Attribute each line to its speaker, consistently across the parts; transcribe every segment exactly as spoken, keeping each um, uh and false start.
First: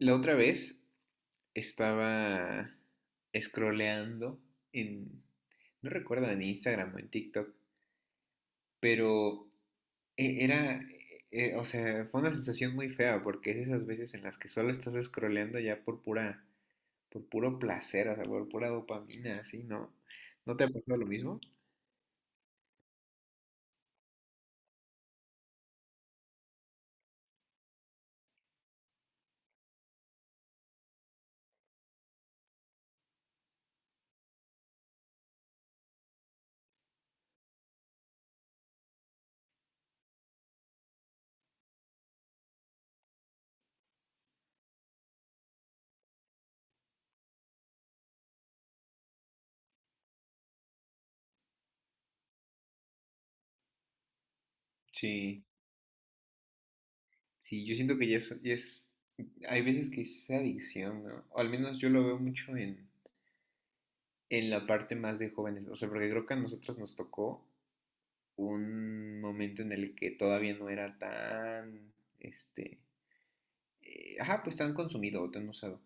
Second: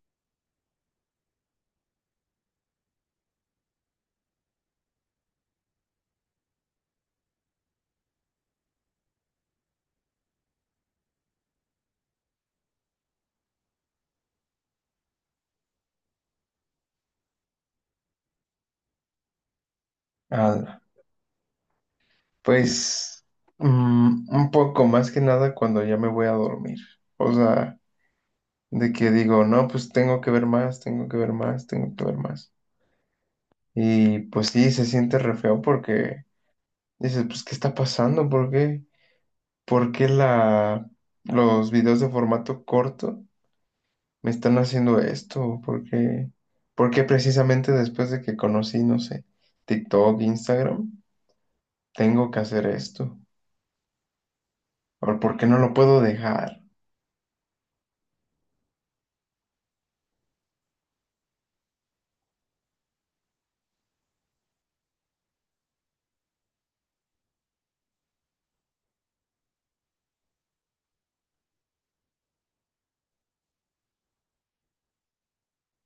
Speaker 1: La otra vez estaba scrolleando en, no recuerdo, en Instagram o en TikTok, pero e- era, eh, o sea, fue una sensación muy fea porque es de esas veces en las que solo estás scrolleando ya por pura, por puro placer, o sea, por pura dopamina, así, ¿no? ¿No te ha
Speaker 2: Ah,
Speaker 1: pasado lo mismo?
Speaker 2: pues mm, un poco más que nada cuando ya me voy a dormir. O sea, de que digo, no, pues tengo que ver más, tengo que ver más, tengo que ver más. Y pues sí, se siente re feo porque dices, pues, ¿qué está pasando? ¿Por qué? ¿Por qué la, los videos de formato corto me están haciendo esto? ¿Por qué? Porque precisamente después de que conocí, no sé, TikTok, Instagram, tengo que hacer esto. ¿Por por qué
Speaker 1: Sí,
Speaker 2: no lo puedo dejar?
Speaker 1: sí, yo siento que ya es, ya es- hay veces que es adicción, ¿no? O al menos yo lo veo mucho en, en la parte más de jóvenes, o sea, porque creo que a nosotros nos tocó un momento en el que todavía no era tan, este, eh, ajá, pues tan consumido o tan usado.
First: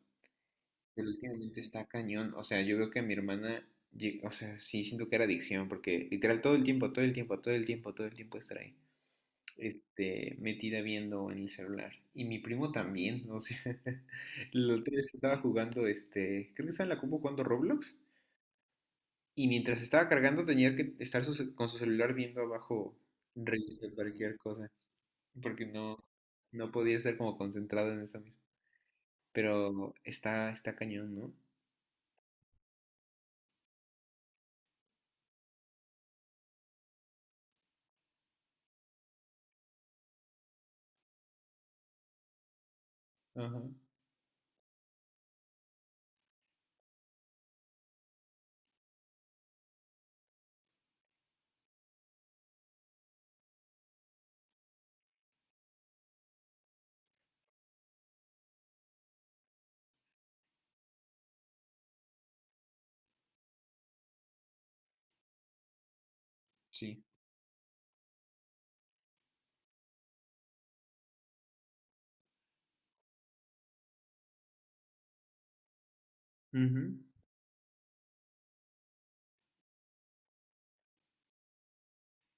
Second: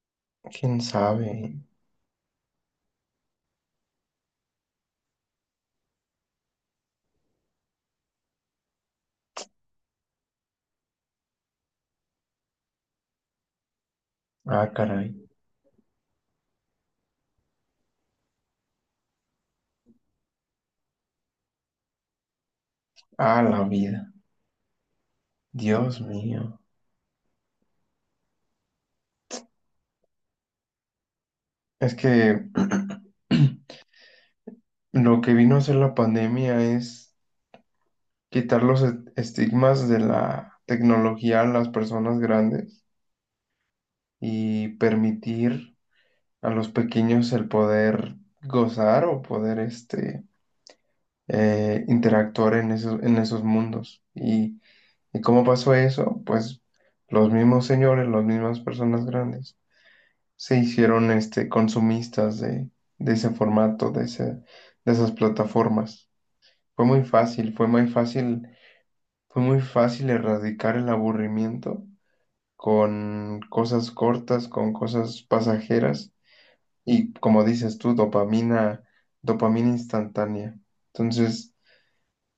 Speaker 2: ¿Quién
Speaker 1: Pero
Speaker 2: sabe?
Speaker 1: últimamente está cañón. O sea, yo veo que a mi hermana, lleg- o sea, sí siento que era adicción, porque literal todo el tiempo, todo el tiempo, todo el tiempo, todo el tiempo estar ahí, este, metida viendo en el celular. Y mi primo también, o sea,
Speaker 2: Ah,
Speaker 1: los
Speaker 2: caray.
Speaker 1: tres estaba jugando, este, creo que estaba en la compu jugando Roblox. Y mientras estaba cargando tenía que estar su ce- con su celular viendo abajo
Speaker 2: Ah, la
Speaker 1: reels de
Speaker 2: vida.
Speaker 1: cualquier cosa. Porque no,
Speaker 2: Dios mío.
Speaker 1: no podía estar como concentrado en eso mismo. Pero está, está cañón, ¿no?
Speaker 2: Es que lo que vino a hacer la pandemia es quitar los est- estigmas de la tecnología a las personas grandes
Speaker 1: Ajá,
Speaker 2: y permitir a los pequeños el poder gozar o poder este, eh, interactuar en esos, en esos mundos. ¿Y, y cómo pasó eso? Pues los mismos señores, las mismas personas grandes se hicieron este, consumistas de, de ese formato, de, ese- de esas plataformas. Fue
Speaker 1: sí.
Speaker 2: muy fácil, fue muy fácil, fue muy fácil erradicar el aburrimiento con cosas cortas, con cosas pasajeras
Speaker 1: Ujú.
Speaker 2: y, como dices tú, dopamina, dopamina instantánea. Entonces,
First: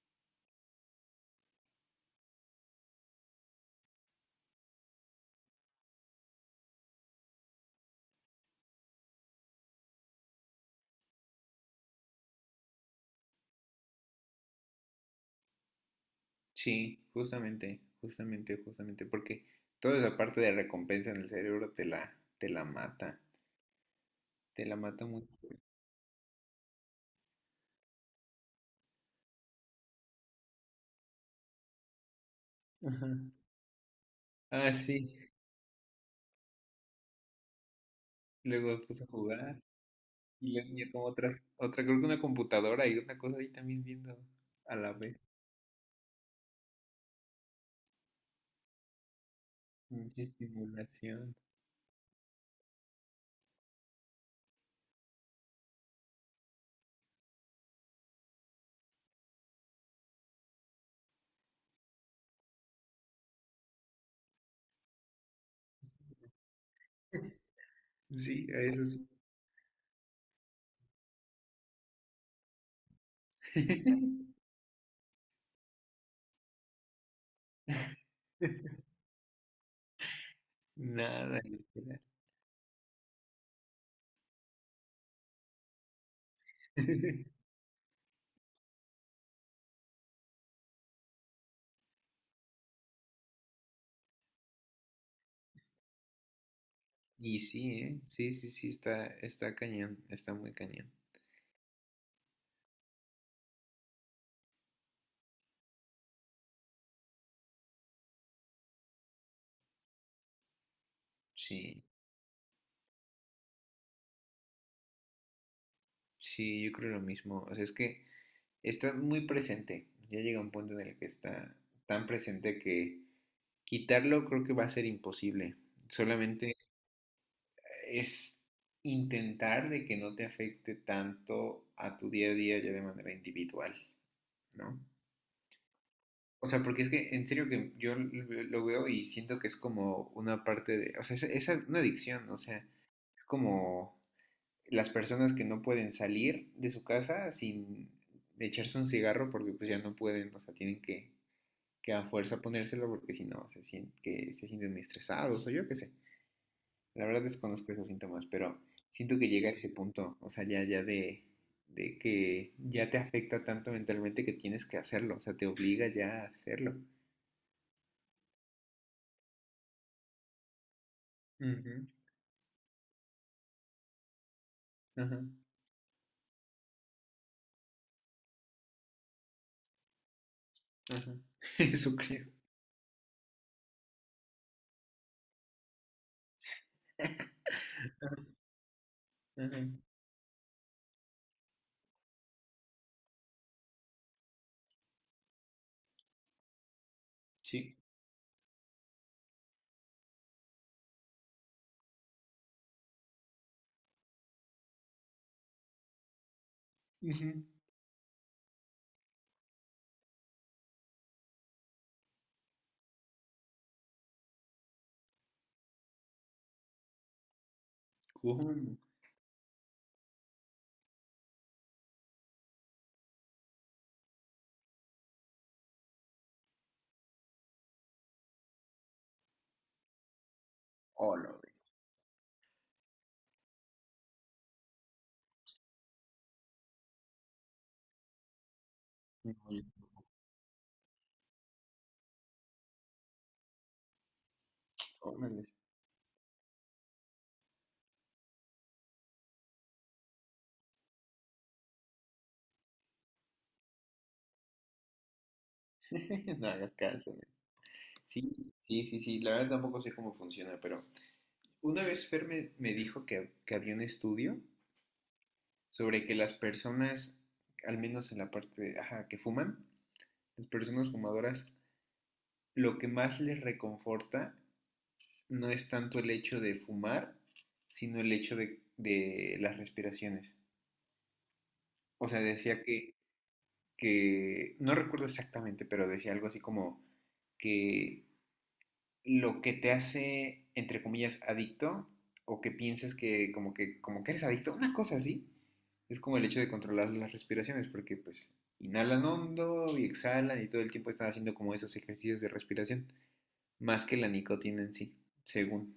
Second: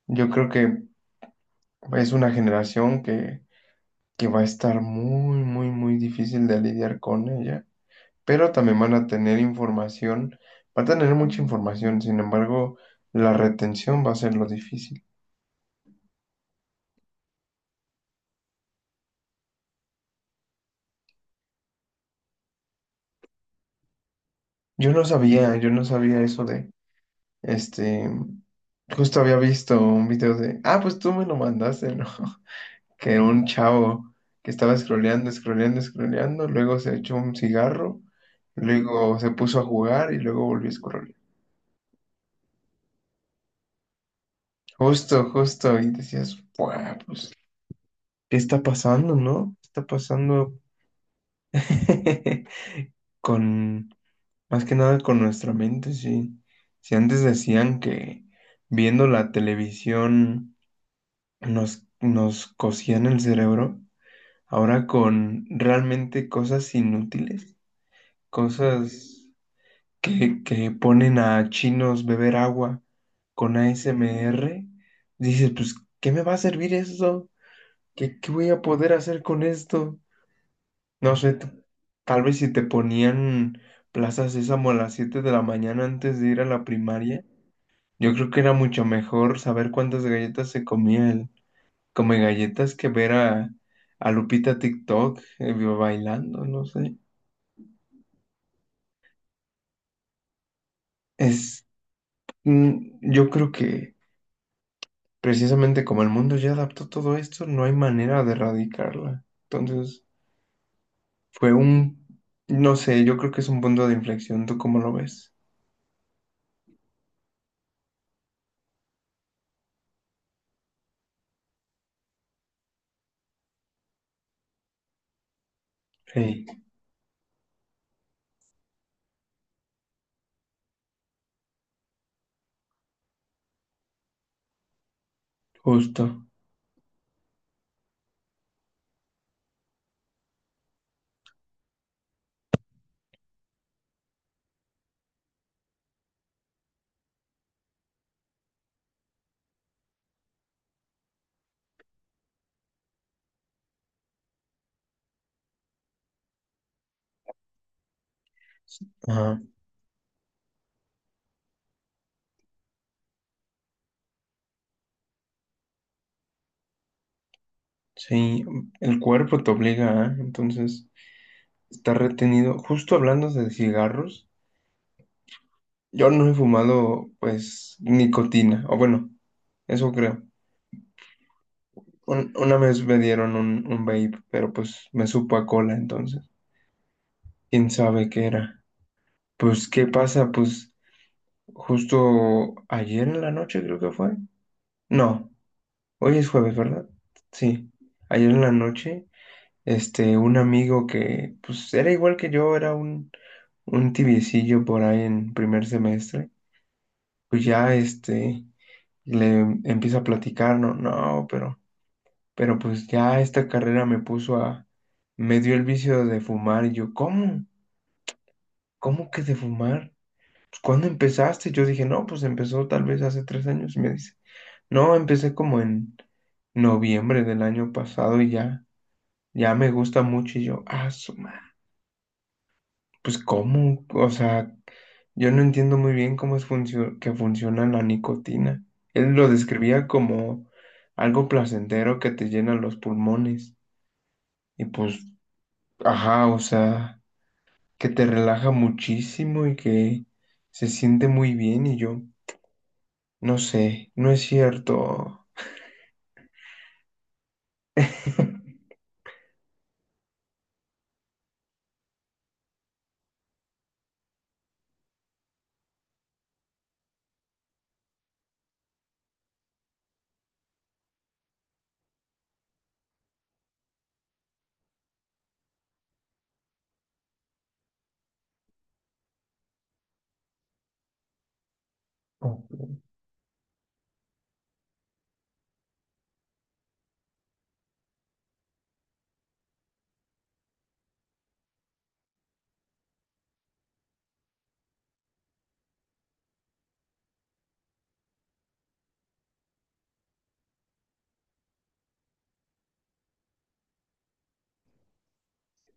Speaker 2: yo creo que es una generación que, que va a estar muy, muy, muy difícil de lidiar con ella, pero también van a tener información, va a tener mucha información. Sin embargo, la retención va a ser lo difícil.
Speaker 1: Sí, justamente, justamente, justamente, porque toda esa parte de recompensa en el cerebro te la, te la mata, te la
Speaker 2: Yo no
Speaker 1: mata mucho.
Speaker 2: sabía, yo no sabía eso de, este, justo había visto un video de, ah, pues tú me lo mandaste, ¿no?
Speaker 1: Ajá.
Speaker 2: Que un chavo que
Speaker 1: Ah,
Speaker 2: estaba
Speaker 1: sí,
Speaker 2: scrolleando, scrolleando, scrolleando, luego se echó un cigarro,
Speaker 1: luego puse a
Speaker 2: luego se puso
Speaker 1: jugar
Speaker 2: a jugar y luego
Speaker 1: y la
Speaker 2: volvió a
Speaker 1: niña como
Speaker 2: scrollear.
Speaker 1: otra, otra, creo que una computadora y una cosa ahí también viendo a la vez.
Speaker 2: Justo, justo, y decías, "Buah, pues, ¿qué está pasando, no? ¿Qué está
Speaker 1: Mucha
Speaker 2: pasando?"
Speaker 1: estimulación.
Speaker 2: con, Más que nada con nuestra mente, sí. Si antes decían que viendo la televisión nos, nos cosían el cerebro, ahora con realmente cosas inútiles,
Speaker 1: Sí, a eso sí.
Speaker 2: cosas que, que ponen a chinos beber agua con A S M R, dices, pues, ¿qué me va a servir eso? ¿Qué, qué voy a poder hacer con esto? No sé,
Speaker 1: Nada,
Speaker 2: t-
Speaker 1: literal.
Speaker 2: tal vez si te ponían plazas Sésamo a las siete de la mañana antes de ir a la primaria. Yo creo que era mucho mejor saber cuántas galletas se comía el come galletas que ver a, a Lupita TikTok eh, bailando, no sé.
Speaker 1: Y sí, ¿eh? Sí, sí, sí, está, está cañón, está muy cañón.
Speaker 2: Es, mm, yo creo que precisamente como el mundo ya adaptó todo esto, no hay manera de erradicarla. Entonces, fue
Speaker 1: Sí,
Speaker 2: un, no sé, yo creo que es un punto de inflexión. ¿Tú cómo lo ves?
Speaker 1: sí, yo creo lo mismo. O sea, es que está muy presente. Ya llega un punto en el que está tan presente que quitarlo creo que va a ser imposible.
Speaker 2: Sí,
Speaker 1: Solamente es intentar de que no te afecte tanto a tu día a día ya de manera individual, ¿no?
Speaker 2: justo.
Speaker 1: O sea, porque es que en serio que yo lo veo lo veo y siento que es como una parte de, o sea, es, es una adicción, o sea, es como las personas que no pueden salir de su casa sin echarse un cigarro porque pues ya no pueden, o sea, tienen que, que a fuerza ponérselo porque si no se, sienten que se sienten muy estresados o yo qué sé. La verdad desconozco esos síntomas, pero siento que
Speaker 2: Ajá,
Speaker 1: llega a ese punto, o sea, ya, ya de, de que ya te afecta tanto mentalmente que tienes que hacerlo, o sea, te obliga ya a hacerlo.
Speaker 2: sí, el cuerpo te obliga, ¿eh? Entonces,
Speaker 1: Ujú,
Speaker 2: está retenido. Justo hablando de cigarros.
Speaker 1: ajá,
Speaker 2: Yo no he fumado, pues, nicotina, o bueno, eso creo.
Speaker 1: ajá. Eso creo.
Speaker 2: Un- una vez me dieron un, un vape, pero pues me supo a cola, entonces, quién sabe qué era.
Speaker 1: Ajá,
Speaker 2: Pues, ¿qué pasa? Pues, justo ayer en la noche creo que fue. No, hoy es jueves, ¿verdad? Sí,
Speaker 1: sí.
Speaker 2: ayer en la noche, este, un amigo que, pues, era igual que yo, era un, un tibiecillo por ahí en primer semestre.
Speaker 1: Ujú.
Speaker 2: Pues ya, este, le empieza a platicar, no, no, pero Pero pues ya esta carrera me puso a, me dio el vicio de fumar y yo, ¿cómo?
Speaker 1: ¿Cómo?
Speaker 2: ¿Cómo que de fumar? Pues, ¿cuándo empezaste? Yo dije, no, pues empezó tal vez hace tres años y me dice, no, empecé como en noviembre del año pasado y ya, ya me gusta mucho y yo, ah, su madre,
Speaker 1: Órale.
Speaker 2: pues ¿cómo? O sea, yo no entiendo muy bien cómo es funcio- que funciona la nicotina. Él lo
Speaker 1: No, yo-
Speaker 2: describía como algo placentero que te llena los pulmones y pues, ajá, o sea, que te relaja muchísimo y que se siente muy bien y yo, no sé, no es cierto.
Speaker 1: No hagas caso. Sí, sí, sí, sí. La verdad tampoco sé cómo funciona, pero una vez Fer me, me dijo que, que había un estudio sobre que las personas, al menos en la parte de- ajá, que fuman, las personas fumadoras, lo que más les reconforta no es tanto el hecho de fumar, sino el hecho de, de las respiraciones. O sea, decía que, que, no recuerdo exactamente, pero decía algo así como que lo que te hace, entre comillas, adicto, o que piensas que como que, como que eres adicto, una cosa así, es como el hecho de controlar las respiraciones, porque pues inhalan hondo y exhalan y todo el tiempo están haciendo como esos ejercicios de respiración, más que la nicotina en sí, según.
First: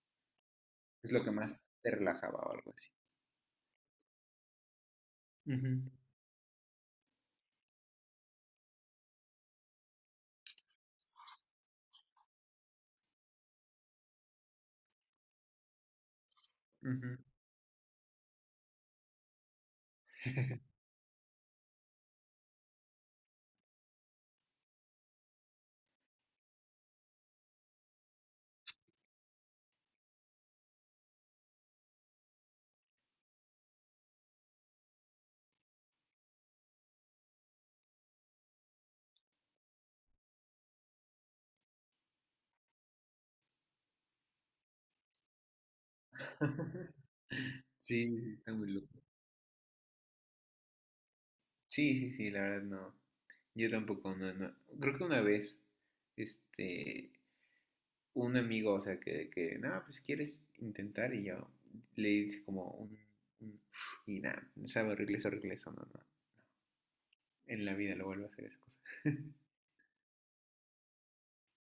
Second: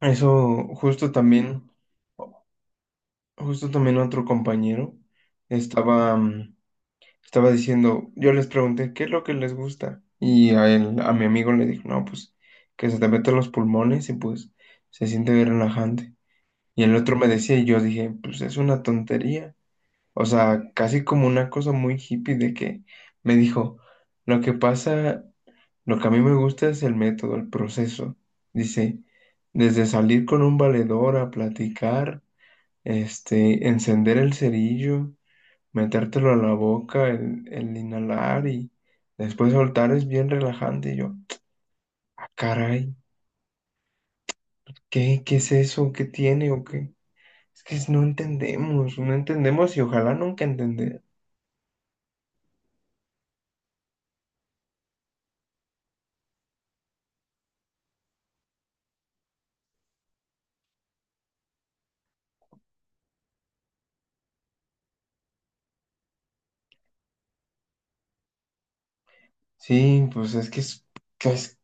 Speaker 2: Eso
Speaker 1: Es
Speaker 2: justo
Speaker 1: lo que más
Speaker 2: también,
Speaker 1: te relajaba o algo así.
Speaker 2: justo también otro compañero
Speaker 1: Ujú,
Speaker 2: estaba, mm, estaba diciendo. Yo les pregunté qué es lo que les gusta y a él, a mi amigo, le dijo, no, pues que se te meten los pulmones y pues se siente bien relajante. Y el otro
Speaker 1: ujú.
Speaker 2: me decía y yo dije, pues es una tontería. O sea, casi como una cosa muy hippie de que me dijo, lo que pasa, lo que a mí me gusta es el método, el proceso. Dice, desde salir con un valedor a platicar, este, encender el cerillo, metértelo a la boca, el, el inhalar y después soltar es bien relajante. Y yo, "Ah, caray, ¿qué, qué es eso? ¿Qué tiene o qué?" Es que no
Speaker 1: Sí, sí, está muy loco.
Speaker 2: entendemos, no entendemos, y ojalá nunca entender.
Speaker 1: Sí, sí, sí, la verdad no. Yo tampoco, no, no. Creo que una vez, este, un amigo, o sea, que, que nada, pues quieres intentar y yo le hice como un, un- y nada, no sabe horrible, es horrible eso, no, no, en la vida lo vuelvo a hacer esa cosa.
Speaker 2: Sí, pues es que es...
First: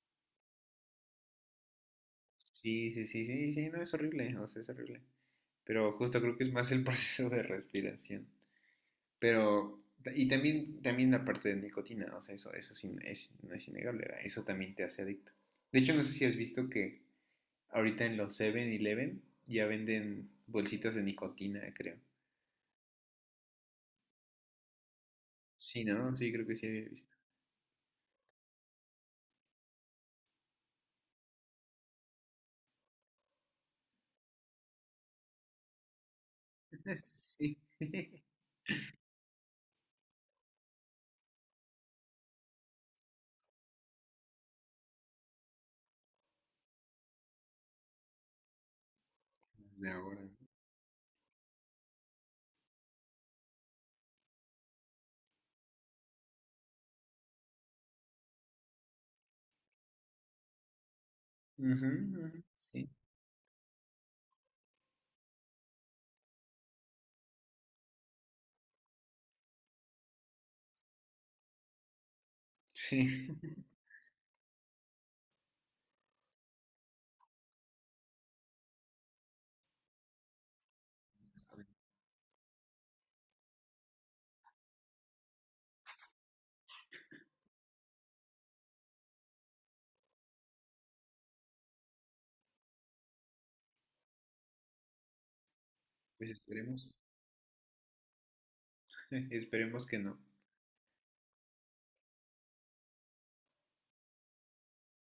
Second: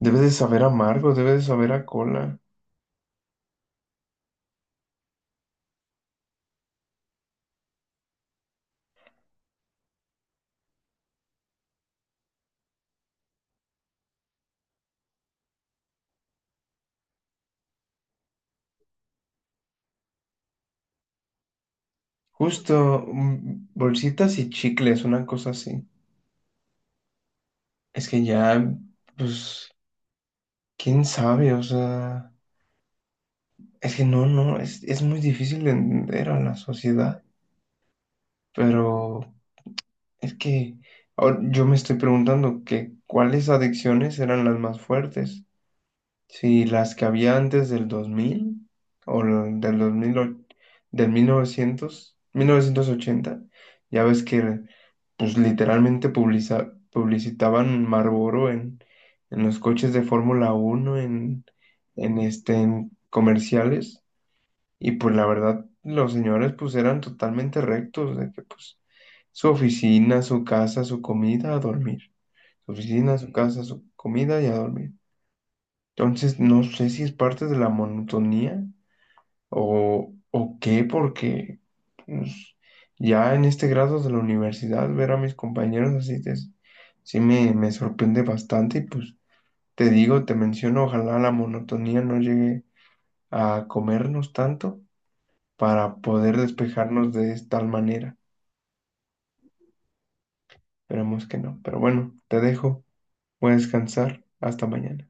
Speaker 2: Debes de saber a amargo, debes de saber a cola.
Speaker 1: Sí, sí, sí, sí, sí, no, es horrible, o sea, es horrible. Pero justo creo que es más el proceso de respiración. Pero, y también, también la parte de nicotina, o sea, eso, eso sí, no es, no es innegable, ¿verdad? Eso también te hace adicto. De hecho, no sé si has visto que ahorita en los siete-Eleven ya venden bolsitas de nicotina, creo.
Speaker 2: Justo, mm, bolsitas y chicles, una cosa así.
Speaker 1: Sí, ¿no? Sí, creo que sí había visto.
Speaker 2: Es que ya, pues, quién sabe, o sea, es que no, no, es, es muy difícil de entender a la sociedad,
Speaker 1: Sí.
Speaker 2: pero es que ahora yo me estoy preguntando que cuáles adicciones eran las más fuertes, si las que había antes del dos mil o la- del
Speaker 1: De
Speaker 2: dos mil
Speaker 1: ahora.
Speaker 2: o- del mil novecientos mil novecientos ochenta. Ya ves que pues literalmente publica publicitaban Marlboro en, en los coches de Fórmula Uno, en,
Speaker 1: Ujú,
Speaker 2: en,
Speaker 1: ujú,
Speaker 2: este,
Speaker 1: sí.
Speaker 2: en comerciales, y pues la verdad, los señores pues eran totalmente rectos, de que pues su oficina, su casa, su comida, a dormir. Su oficina,
Speaker 1: Sí.
Speaker 2: su casa, su comida y a dormir. Entonces, no sé si es parte de la monotonía o, o qué, porque pues, ya en este grado de la universidad, ver a mis compañeros así te- sí me, me sorprende bastante. Y pues te digo, te menciono, ojalá la monotonía no llegue a comernos tanto para
Speaker 1: Pues
Speaker 2: poder
Speaker 1: esperemos.
Speaker 2: despejarnos de tal manera.
Speaker 1: Esperemos que no.
Speaker 2: Esperemos que no, pero bueno, te dejo, voy a descansar, hasta mañana.